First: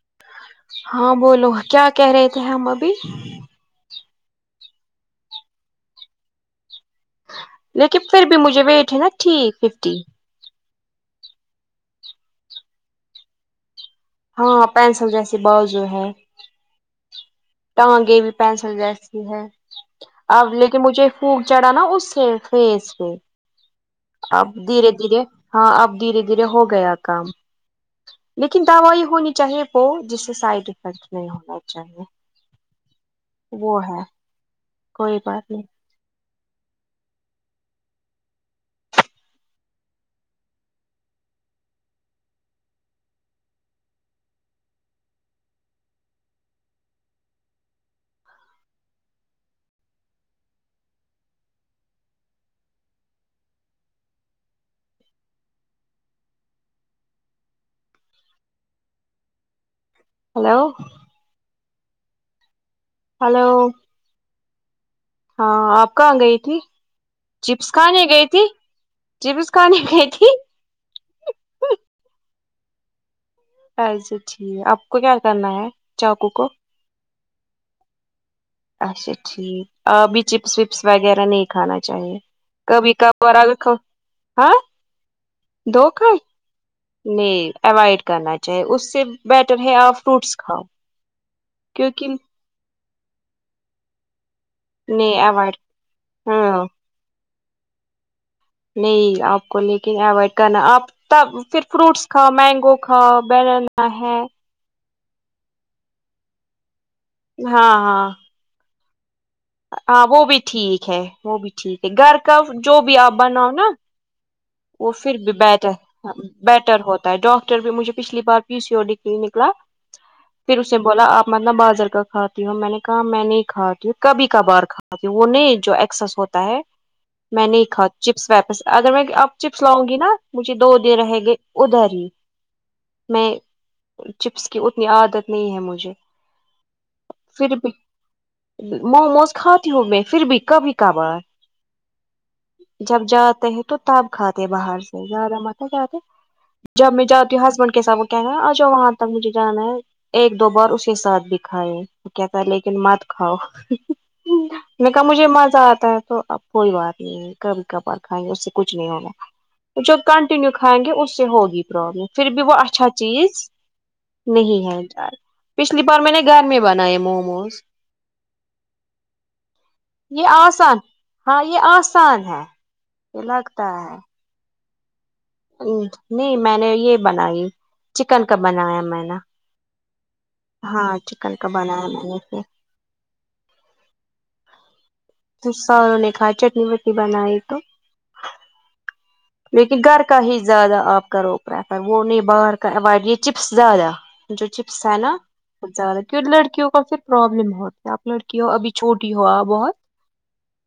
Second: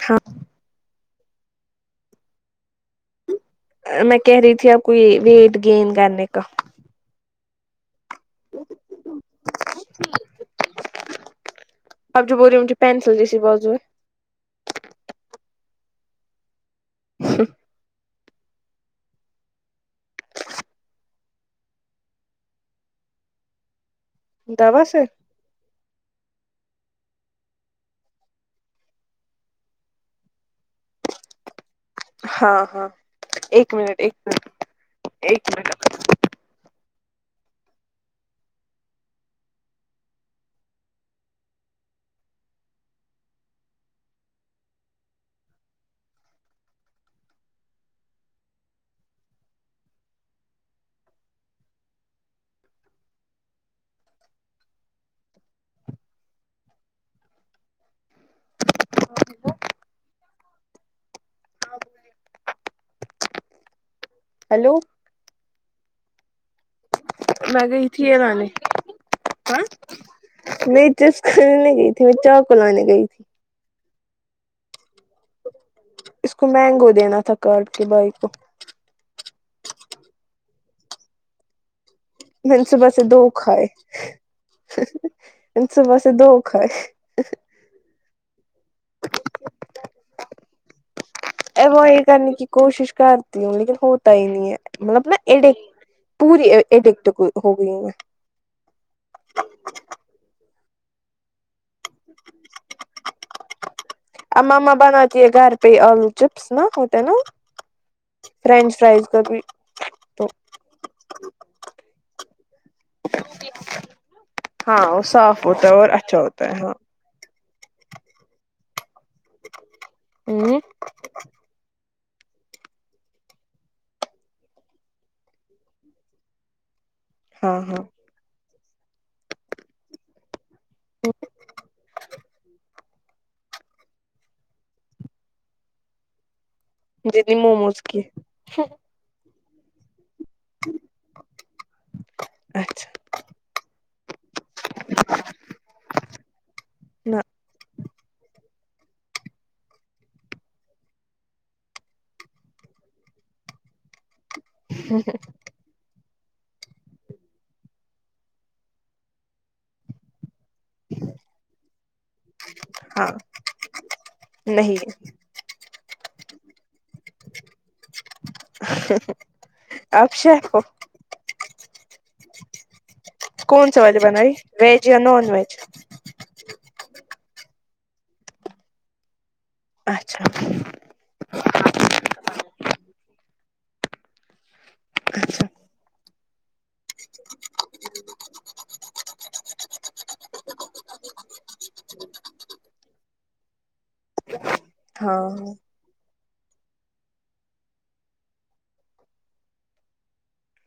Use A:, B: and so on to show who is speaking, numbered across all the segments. A: [unintelligible]
B: ہاں بولو کیا کہہ رہے تھے ہم ابھی
A: میں کہہ رہی تھی آپ کو یہ ویٹ گین کرنے کا
B: لیکن پھر بھی مجھےویٹ ہے ففٹی ففٹی
A: اب جو بول ریو انکی پینسل جسی بزو
B: ہاں پینسل جیسی بازو ہے ٹانگے بھی پینسل جیسی ہے اب لیکن مجھے پھک چڑھا نا اس سے فیس پہ اب
A: ہے دوا
B: دھیرے
A: سے
B: دھیرے ہاں اب دھیرے دھیرے ہو گیا کام لیکن دوائی ہونی چاہیے وہ جس سے سائڈ افیکٹ نہیں ہونا چاہیے
A: ہاں ہاں ایک
B: وہ
A: منٹ
B: ہے
A: ایک منٹ
B: کوئی بات
A: ایک
B: نہیں
A: منٹ [unintelligible]
B: ہلو ہلو
A: ہیلو
B: ہاں آپ کہاں گئی تھی
A: میں
B: چپس کہانے
A: یہ
B: گئی
A: لانے
B: تھی چپس کہانے گئی تھی
A: می چپس کھانے نہی گئی تھی میں چاو کو لانے گئی تھی
B: اچھا ٹھیک ہے آپ کو کیا کرنا ہے
A: اس کو مینگو دینا تھا کارڈ کے بھائی کو
B: اچھا ٹھیک آپ بھی چپس وپس وغیرہ نہیں کھانا چاہیے
A: می صبس
B: کبھی
A: سے دو
B: کبھار اگر
A: کھائے
B: کھاؤ ہاں
A: م صبحس سے دو کھائے
B: نہیں اوائڈ کرنا چاہیے اس سے بیٹر ہے آپ فروٹس کھاؤ
A: اوائڈ
B: کیونکہ
A: کرنے کی کوشش کرتی ہوں لیکن ہوتا ہی نہیں ہے مطلب نا
B: نہیں اوائڈ
A: ایڈکٹ پوری
B: ہاں
A: ایڈکٹ ہو گئی ہیں
B: نہیں آپ کو لیکن اوائڈ کرناا آپ پھر فروٹس کھا مینگو کھا برانا ہے
A: آ ماما بناتیے گھر پہ آلو چپس نہا ہوتے نا
B: ہاں ہاں
A: فرینچ فرائز کا بھی
B: ہاں وہ
A: تو
B: بھی ٹھیک ہے وہ بھی ٹھیک ہے گھر کا جو بھی آپ بناؤ نا
A: ہاں
B: وہ پھر بھی
A: صاف ہوتا
B: بیٹر
A: ہے اور اچھا ہوتا ہے ہاں
B: بیٹر ہوتا ڈاکٹر بھی مجھے پچھلی بار پیو سی اوڈو ڈگری نکلا پھر
A: ہوں
B: اس نے بولا آپ مطلب بازر کا کھاتی ہوں میں نے کہا میں نہیں کھاتی ہوں کبھی کبھار کھ وہ نہیں جو ایکسس ہوتا ہے میں
A: ہاں
B: نہیں
A: ہاں
B: کھا چپس ویپس اگر میں اب چپس لاؤں گی نا مجھے دو دن رہے گئے ادھر ہی میں چپس کی اتنی عادت نہیں ہے مجھے
A: جتنی
B: پھر بھی
A: موموز کی
B: موموز کھاتی ہوں میں پھر بھی کبھی کبھار
A: اچھا
B: جب جاتے ہیں تو تب کھاتے باہر سے زیادہ متاتے جب میں
A: نہ
B: ج ہسبینڈ کے سھ کہ گا آج جو وہاں تک مجھے جانا ہے ایک دو بار اس کے ساتھ کائے تو کیا تھا لیکن مت کھاؤ میں کہا مجھے مزہ آتا ہے تو اب کوئی بات نہیں ہے کبھی کبار کھائیں گے اس سے کچھ کچھ نہیں ہونا جو کنٹینیو کھائیں گے اس سے ہوگی پرابلم پھر بھی وہ اچھا
A: ہاں
B: چیز نہیں ہے یار پچھلی بار میں نے گھر میں بنایا موموز
A: آپ
B: یہ
A: شیف ہو
B: آسان ہاں یہ آسان ہے الگ
A: س والال بناری ویج یا نان ویج
B: نہیں میں نے یہ بنائی چکن کا بنایا میں نے
A: اچھا
B: ہاں چکن کا بنایا میں نے
A: اچھا
B: تو سوں نے کہا چٹنی وٹی بنائی تو لیکن گھر کا ہی زیادہ آپ کرو پریفر وہ نہیں باہر کا اوائڈ نہیں چپس زیادہ جو چپس ہے نا
A: ہاں
B: زیاہ کی لڑکیوں کا پھر پروابلم بہت ہے آپ لڑکی ہو ابھی چھوٹی ہو بہت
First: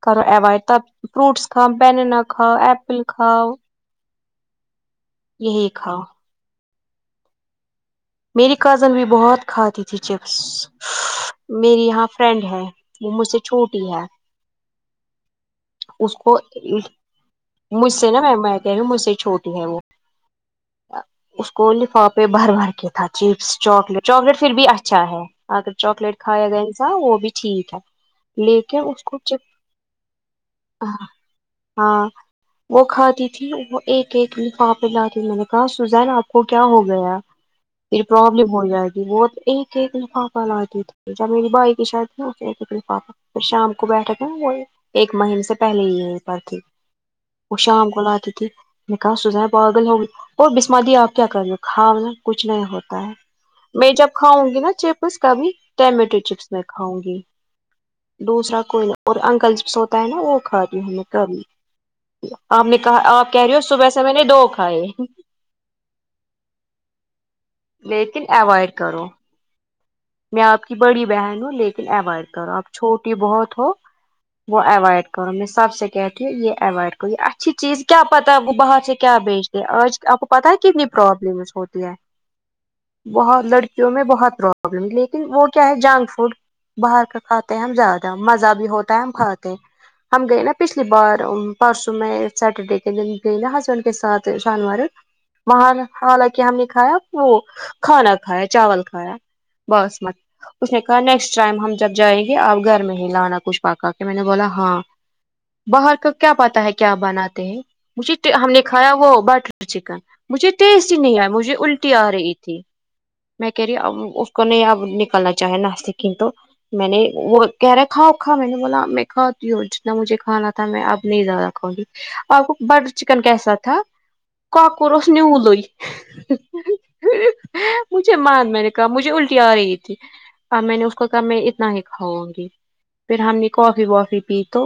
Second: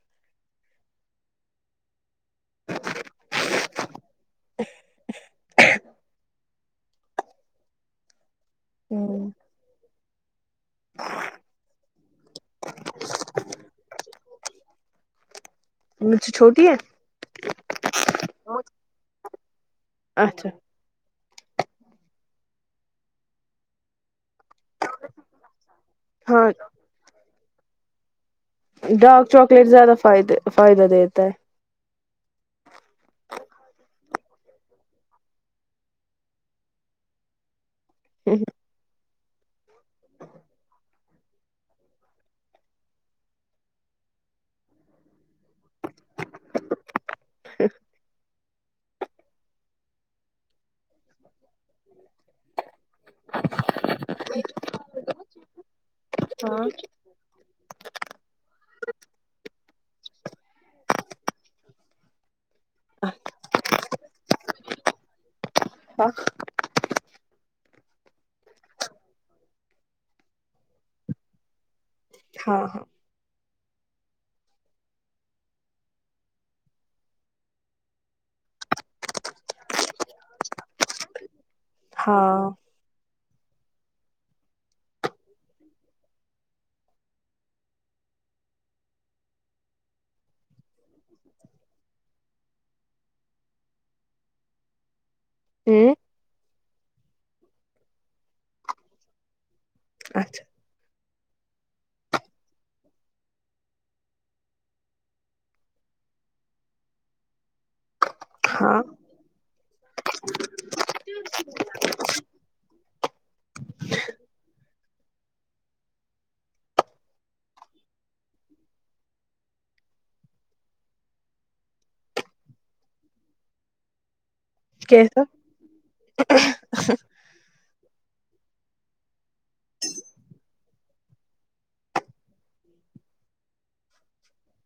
B: کرو اوائڈ تب فرٹس کاؤ بیننا کا ایپل کھا یہی ہاؤ میری کزن بھی
A: ہاں
B: بہت کھاتی تھی چپس میری یہاں فرینڈ ہے وہ مجھ سے چھوٹی ہے اس
A: مجھ سے
B: کو
A: چھوٹی ہے
B: مجھ سے نا میں میں کہہ رہی ہوں مجھ سے چھوٹی ہے وہ
A: اچھا
B: اس کو لفافے بھر بھر کیا تھا چپس چاکلیٹ چاکلیٹ پھر بھی اچھا ہے آگر چاکلیٹ
A: ہاں
B: کھایا گیا انسا وہ بھی ٹھیک ہے لیکن اس کو
A: ڈارک
B: چپ
A: چاکلیٹ زیادہ فد فائدہ دیتا ہے
B: ہاں وہ کھاتی تھی وہ ایک ایک لفا پہ لاتی میں نے کہا سزان آپ کو کیا ہو گیا پھر پرابلم ہو جائے گی وہ ایک ایکخو پال آتی تی جب میری بھائی کی شادیھینےفاپ پھر شام کو بیٹھے تھے وہ ایک مہم سے سے پہلے ہی یہ پر تھی وہ شام کو لاتی تھی میں کہا سوزائےب اگل ہوگی اور بسم دی آپ کیا کر رہے کھا کچھ نہیں ہوتا ہے میں جب کھاؤں گی نا چپ اس کا بھی ٹومیٹو چپس میں
A: ہاں
B: کھاؤں گی دوسرا کوئی اور انکل جس ہوتا ہے نا وہ کھای ہم کبھی آپ نے کہا آپ کہہ رہی ہو صبح سے میں نے دو کھائے
A: ہ
B: لیکن اوائڈ کرو میں آپ کی بڑی بہن ہوں لیکن اوائڈ کروں
A: ہاں
B: آپ چھوٹی بہت ہو وہا ایوائڈ کرو میں حساب سے کہاتو یہ اوائڈ کرو یہ اچھی چیز کیا پتہ وہ بار سے کیا بیچ آج آپ کو پتا ہے کتنی پروابلمس ہوتی ہے
A: ہاں
B: بہت لڑکیوں میں بہت پرابلم لیکن وہ کیا ہے جنک فوڈ باہر کا کھاتے ہیں ہم زیادہ مزہ بھی ہوتا ہے ہم کھاتے ہم گئے نا پچھلی بار پرسوں میں سیٹرڈے کے دن گئی نا ہسبینڈ کے ساتھ شانوار مہان
A: ہوں
B: حالانکہ ہم نے کھایا وہ کھانا کھایا چاول کھایا بس مت
A: اچھا
B: اس نے کہا نیکسٹ ٹائم ہم جب جائیں گے آپ گھر میں ہی لانا کچھ پکا کے میں نے بولا ہاں باہر کا کیا پات ہے کیا بناتے ہیں مجھے ہم نے
A: ہاں
B: کھایا وہ بٹ چکن مجھے ٹیسٹی نہیں آیا مجھے الٹی آ رہی تھی میں کہہ رہی کو نہیں اب نکالنا چاہے نا کا تو میں نے وہ کہہ رہا کھاؤ کھا میں نے بولا میں کھاتی ہوں جتنا مجھے کھانا تھا میں اب نہیں زیادہ کھاؤ گی آپ کو بٹر چکن کیسا تھا کاکرچ اس
A: کیسا
B: نیول مجھے مار میں نے کہا مجھے الٹ آ رہی تھی میں نے اس کو کہا میں اتنا ہی کھاؤں گی پھر ہم نے کافی وافی پی تو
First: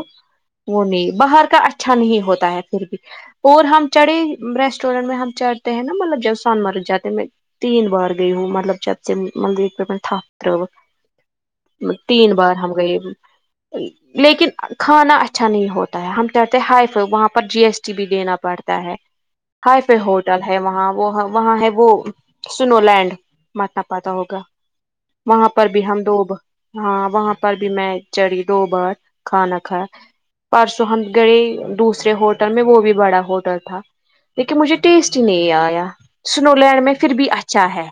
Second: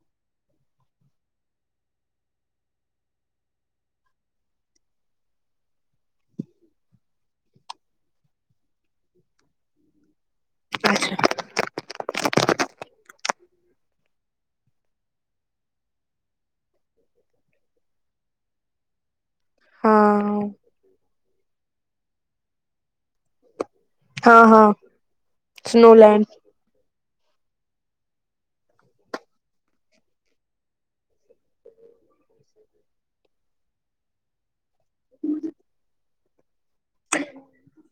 B: وہ نہیں باہر کا اچھا نہیں ہوتا ہے پھر بھی اور ہم چڑھے ریسٹورینٹ میں ہم چڑھتے ہیں نا مطلب جب سون مر جاتے میں تین بار گی ہو مطلب چپ سے مطلب بہت
A: اچھا
B: تین بار ہم گئے لیکن کھانا اچھا نہیں ہوتا ہم کہتے ہیں ہائی فائی وہاں پر جی ایس ٹی بھی دینا پڑتا ہے ہائی فے ہوٹل
A: ہاں
B: ہے وہاں وہ وہاں ہے وہ سن لینڈ مے پتا ہوگا
A: ہاں ہاں
B: وہاں پر بھی
A: سنو
B: ہم
A: لینڈ
B: دوبا ہاں وہاں پر بھی میں چڑھی دو بار کھانا کھا پرسو ہمند گڑے دوسرے ہوٹل میں وہ بھی بڑا ہوٹل تھا دیکھیے مجھے ٹیسٹ نہیں آیا سن لینڈ میں پھر بھی اچھا ہے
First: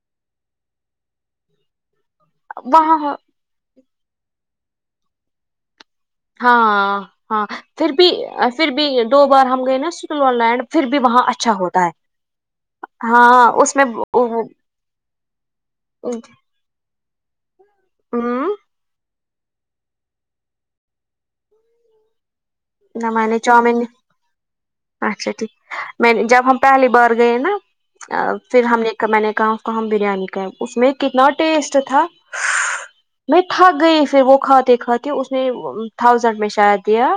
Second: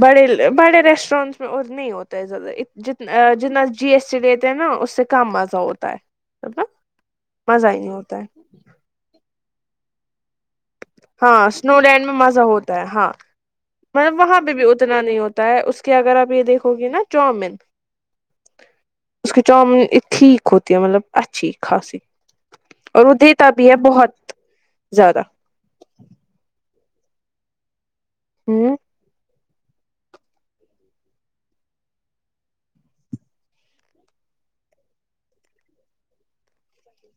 A: بڑے بڑے ریسٹورینٹس میں اور نہیں ہوتا ہے زیادہ
B: وہاں
A: جنا جتنا جی ایس ٹی لیتے ہیں نا اس سے کم مزہ ہوتا ہے مطلب
B: ہاں ہاں
A: مزہ ہی نہیں
B: پھر بھی
A: ہوتا ہے
B: پھر بھی دو بار ہم گئے نا سکلو لڈ پھر بھی وہاں
A: ہاں
B: اچھا
A: اسنو
B: ہوتا ہے
A: لینڈ میں مزہ ہوتا ہے
B: ہاں اس میں
A: وہاں
B: ہوں
A: پہ بھی اتنا نہیں ہوتا ہے اس کے اگر آپ یہ دیکھو گے نا چاؤمین
B: ہم
A: اس کی چامن ٹھیک ہوتی ہے مطلب اچھی اچھی خاصی اور
B: نہ
A: وہ
B: میں نے
A: دیتا بھی ہے
B: چاؤمین
A: بہت زیادہ
B: اچھا میں جب ہم پہلی بار گئے نا پھر
A: ہوں
B: ہم نے میں نے کہا اس کو ہم بریانی کا اس میں کتنا ٹیسٹ تھا میں تھک گئی پھر وہ کھاتے کھاتے اس نے تھاؤزینڈ میں شاید دیا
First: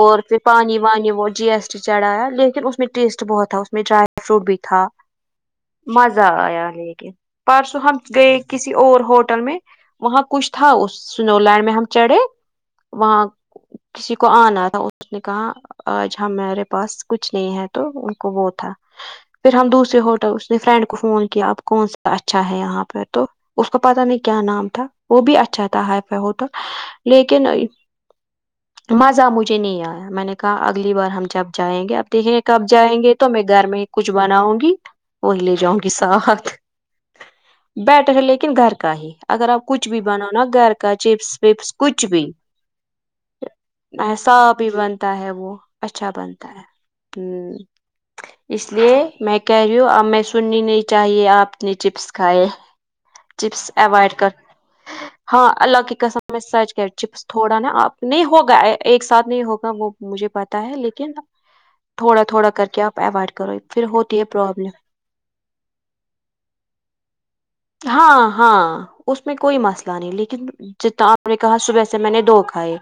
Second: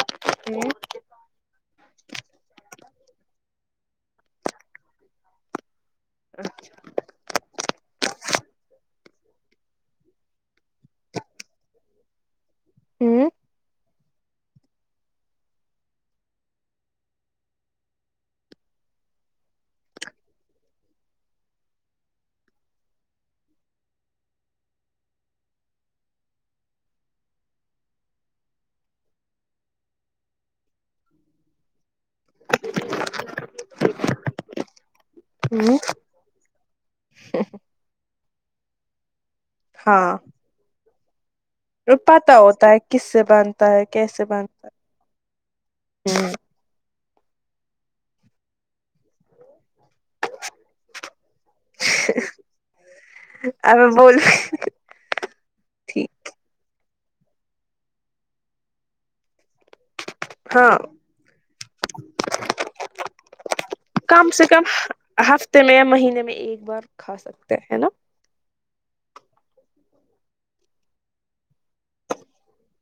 B: اور پھر پانی وانی بہت جی ایس چڑھایا لیکن اس میں ٹیسٹ بہت تھا اس میں ڈرائی فروٹ بھی تھا مزہ آیا لیکن پرسوں ہم گیئے کسی اور ہوٹل میں وہاں کچھ تھا اس سنولینڈ میں ہم چڑھے وہاں
A: ہوں
B: کسی کو آنا اس نے کہا آج ہمیرے پاس کچھ نہیں ہے تو ان کو وہ تھا پھر ہم دوسے ہوٹل اس نے فرینڈ کو فون کیا اب کون سا اچھا ہے یہاں پہ تو اس کو پتا نہیں کیا نام تھا وہ بھی اچھا تھا ہائی فائی ہوٹل لیکن مزہ مجھے نہیں آیا میں نے کہا اگلی بار ہم جب جائیں گے اب دیکھیں کب جائیں گے تو میں گھر میں کچھ بناؤں گی وہی لے
A: ہوں
B: جاؤں گی ساتھ بیٹر ہے لیکن گھر کا ہی اگر آپ کچھ بھی
A: ہاں
B: بناو نا گھر کا چپس وپس کچھ بھی
A: پتا ہوتا ہے کس سے بنتا ہے کیسے
B: صاف ہی بنتا ہے وہ اچھا بنتا ہے ہ اس لیے میں کہہ رہی ہوں اب میں سننی نہیں چاہیے آپ اپنی چپس کھائے چپس
A: اب
B: اوائڈ
A: بول
B: کر ہاں اللہ کی
A: ٹھیک
B: قسم میں سج گئے چپس تھوڑا نا آپ نہیں ہوگا ایک ساتھ نہیں ہوگا وہ مجھے پتا ہے
A: ہاں
B: لیکن تھوڑا تھوڑا کر کے آپ اوائڈ کرو پھر ہوتی ہے
A: کم سے کم
B: پروابلم
A: ہفتے میں یا مہینے میں ایک بار کھا سکتے ہیں نا
B: ہاں ہاں اس میں کوئی مسئلہ نہیں لیکن جتا انوں نے کہا صبح سے میں نے دو کھائے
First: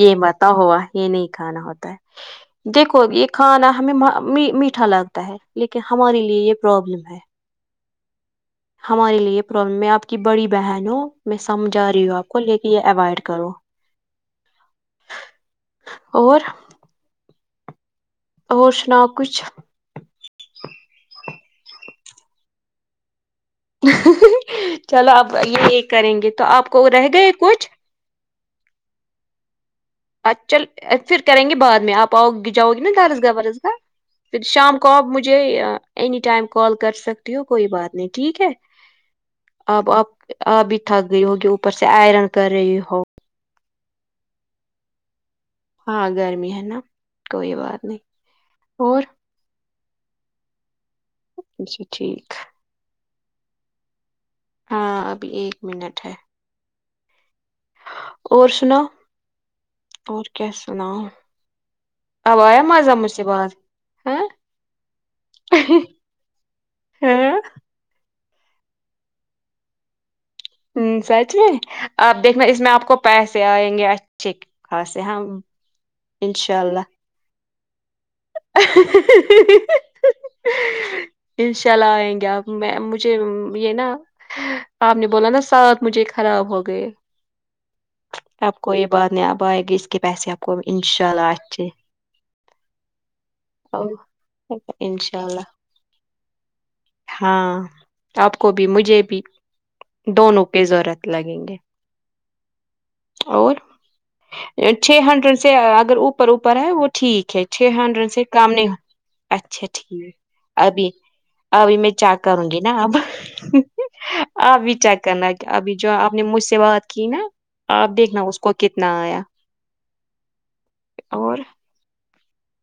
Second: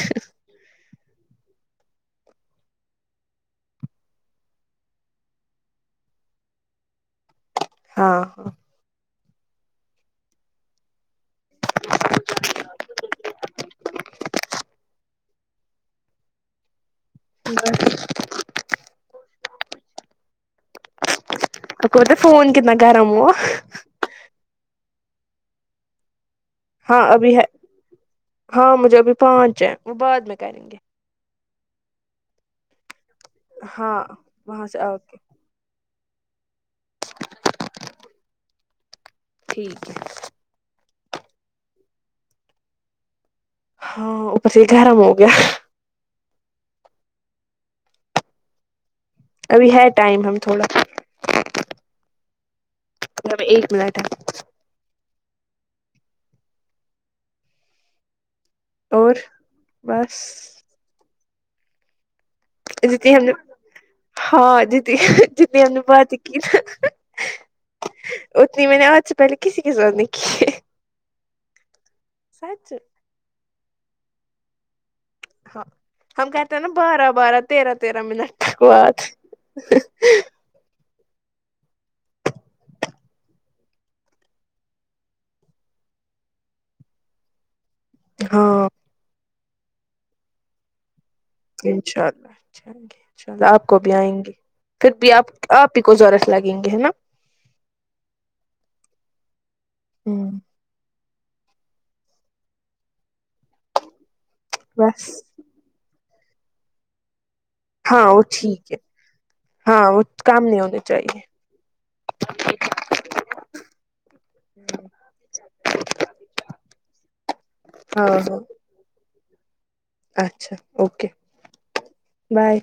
B: یہ بتا ہوا یہ نہیں کھانا ہوتا ہے دیکھو یہ کھانا ہمیں میٹھا لگتا ہے لیکن ہمارے لیے یہ پرابلم ہے
A: ہاں
B: ہمارے لیے یہ پرابلم میں آپ کی بڑی بہن ہو میں سمجھا رہی ہوں آپ کو لیکن یہ اوائڈ کرو اور
A: [unintelligible]
B: اور سناؤ کچھ
A: آ کوتے فون کتنا کرم ہوا
B: چلو اب یہ ایک کریں گے تو آپ کو
A: ہاں
B: رہ گئے
A: ابھی ہے
B: کچھ
A: ہاں مجھے ابھی پہنچ جائے
B: ا چل پھر کریں گے بعد میں آپ آؤ گ جاؤ گے نا دارس گو
A: ہاں
B: پھر
A: وہاں
B: شام
A: سے
B: کو
A: آ
B: آپ
A: کے
B: مجھے مجے اینی ٹائم کال کر سکتی ہو کوئی بات نہیں ٹھیک ہے
A: ٹھیک
B: اب
A: ہے
B: آپ آب بھی تھک گئی ہوگی اوپر سے آئرن کر رہی ہو
A: ہاں اپر سے گرم ہو گیا
B: ہاں گرمی ہے نا کوئی بات نہیں اور
A: ابھی ہے ٹائم ہم تھوڑا
B: اچھا ٹھیک
A: ایک مینٹ
B: ہاں ابھی ایک منٹ ہے اور سنا
A: اور بس
B: اور کیا سناو آواز مزہ مجھ
A: جتنی
B: سے
A: ہم نے
B: بعد
A: ہاں جدی جتنی ہم نے بات کی
B: ہاں
A: اتنی میں نے آج سے پہلے کسی کے ساتھ نہیں کی ہے
B: ہ سچ میں آپ دیکھنا اس میں
A: سچ
B: آپ کو پیسے آئیں گے اچھے خاصے ہاں
A: ہاں ہم کہتے ہیں نا بارہ بارہ تیرہ تیرہ منٹ بعد
B: انشاء اللہ آئیں گے آپ میں مجھے یہ نا آپ نے بولا نا ساتھ مجھے خراب ہو گئے
A: ہاں
B: آپ کو یہ بات نہیں اب آئے گی اس کے پیسے آپ کو انشاء اللہ اچھے
A: ان شاء اللہ ان شاء اللہ آپ کو
B: اور
A: بھی آئیں گے پھر بھی
B: انشاء
A: آپ
B: اللہ
A: آپ ہی کو ورت لگیں گے ہے نا
B: ہاں آپ کو بھی مجھے بھی دونوں ضرورت لگیں گے اور چھ
A: بس
B: ہنڈریڈ سے اگر اوپر اوپر ہے وہ ٹھیک ہے چھ
A: ہاں
B: ہنڈریڈ
A: وہ
B: سے کام نہیں
A: ٹھیک
B: ہو
A: ہے
B: اچھا
A: ہاں وہ
B: ٹھیک
A: کام نہیں ہونے
B: ابھی
A: چاہیے
B: ابھی میں چاک کروں گی نا اب اب بھی چیک کرنا کہ ابھی جو آپ نے مجھ سے بات کی نا آپ
A: ہاں
B: دیکھنا اس
A: ہاں
B: کو کتنا آیا
A: اچھا اوکے
B: اور
A: بائے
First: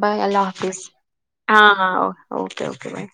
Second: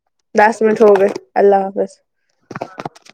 B: بائے اللہ
A: دس منٹ
B: حافظ
A: ہو گئے اللہ
B: ہاں
A: حافظ
B: ہاں اوکے اوکے بائےا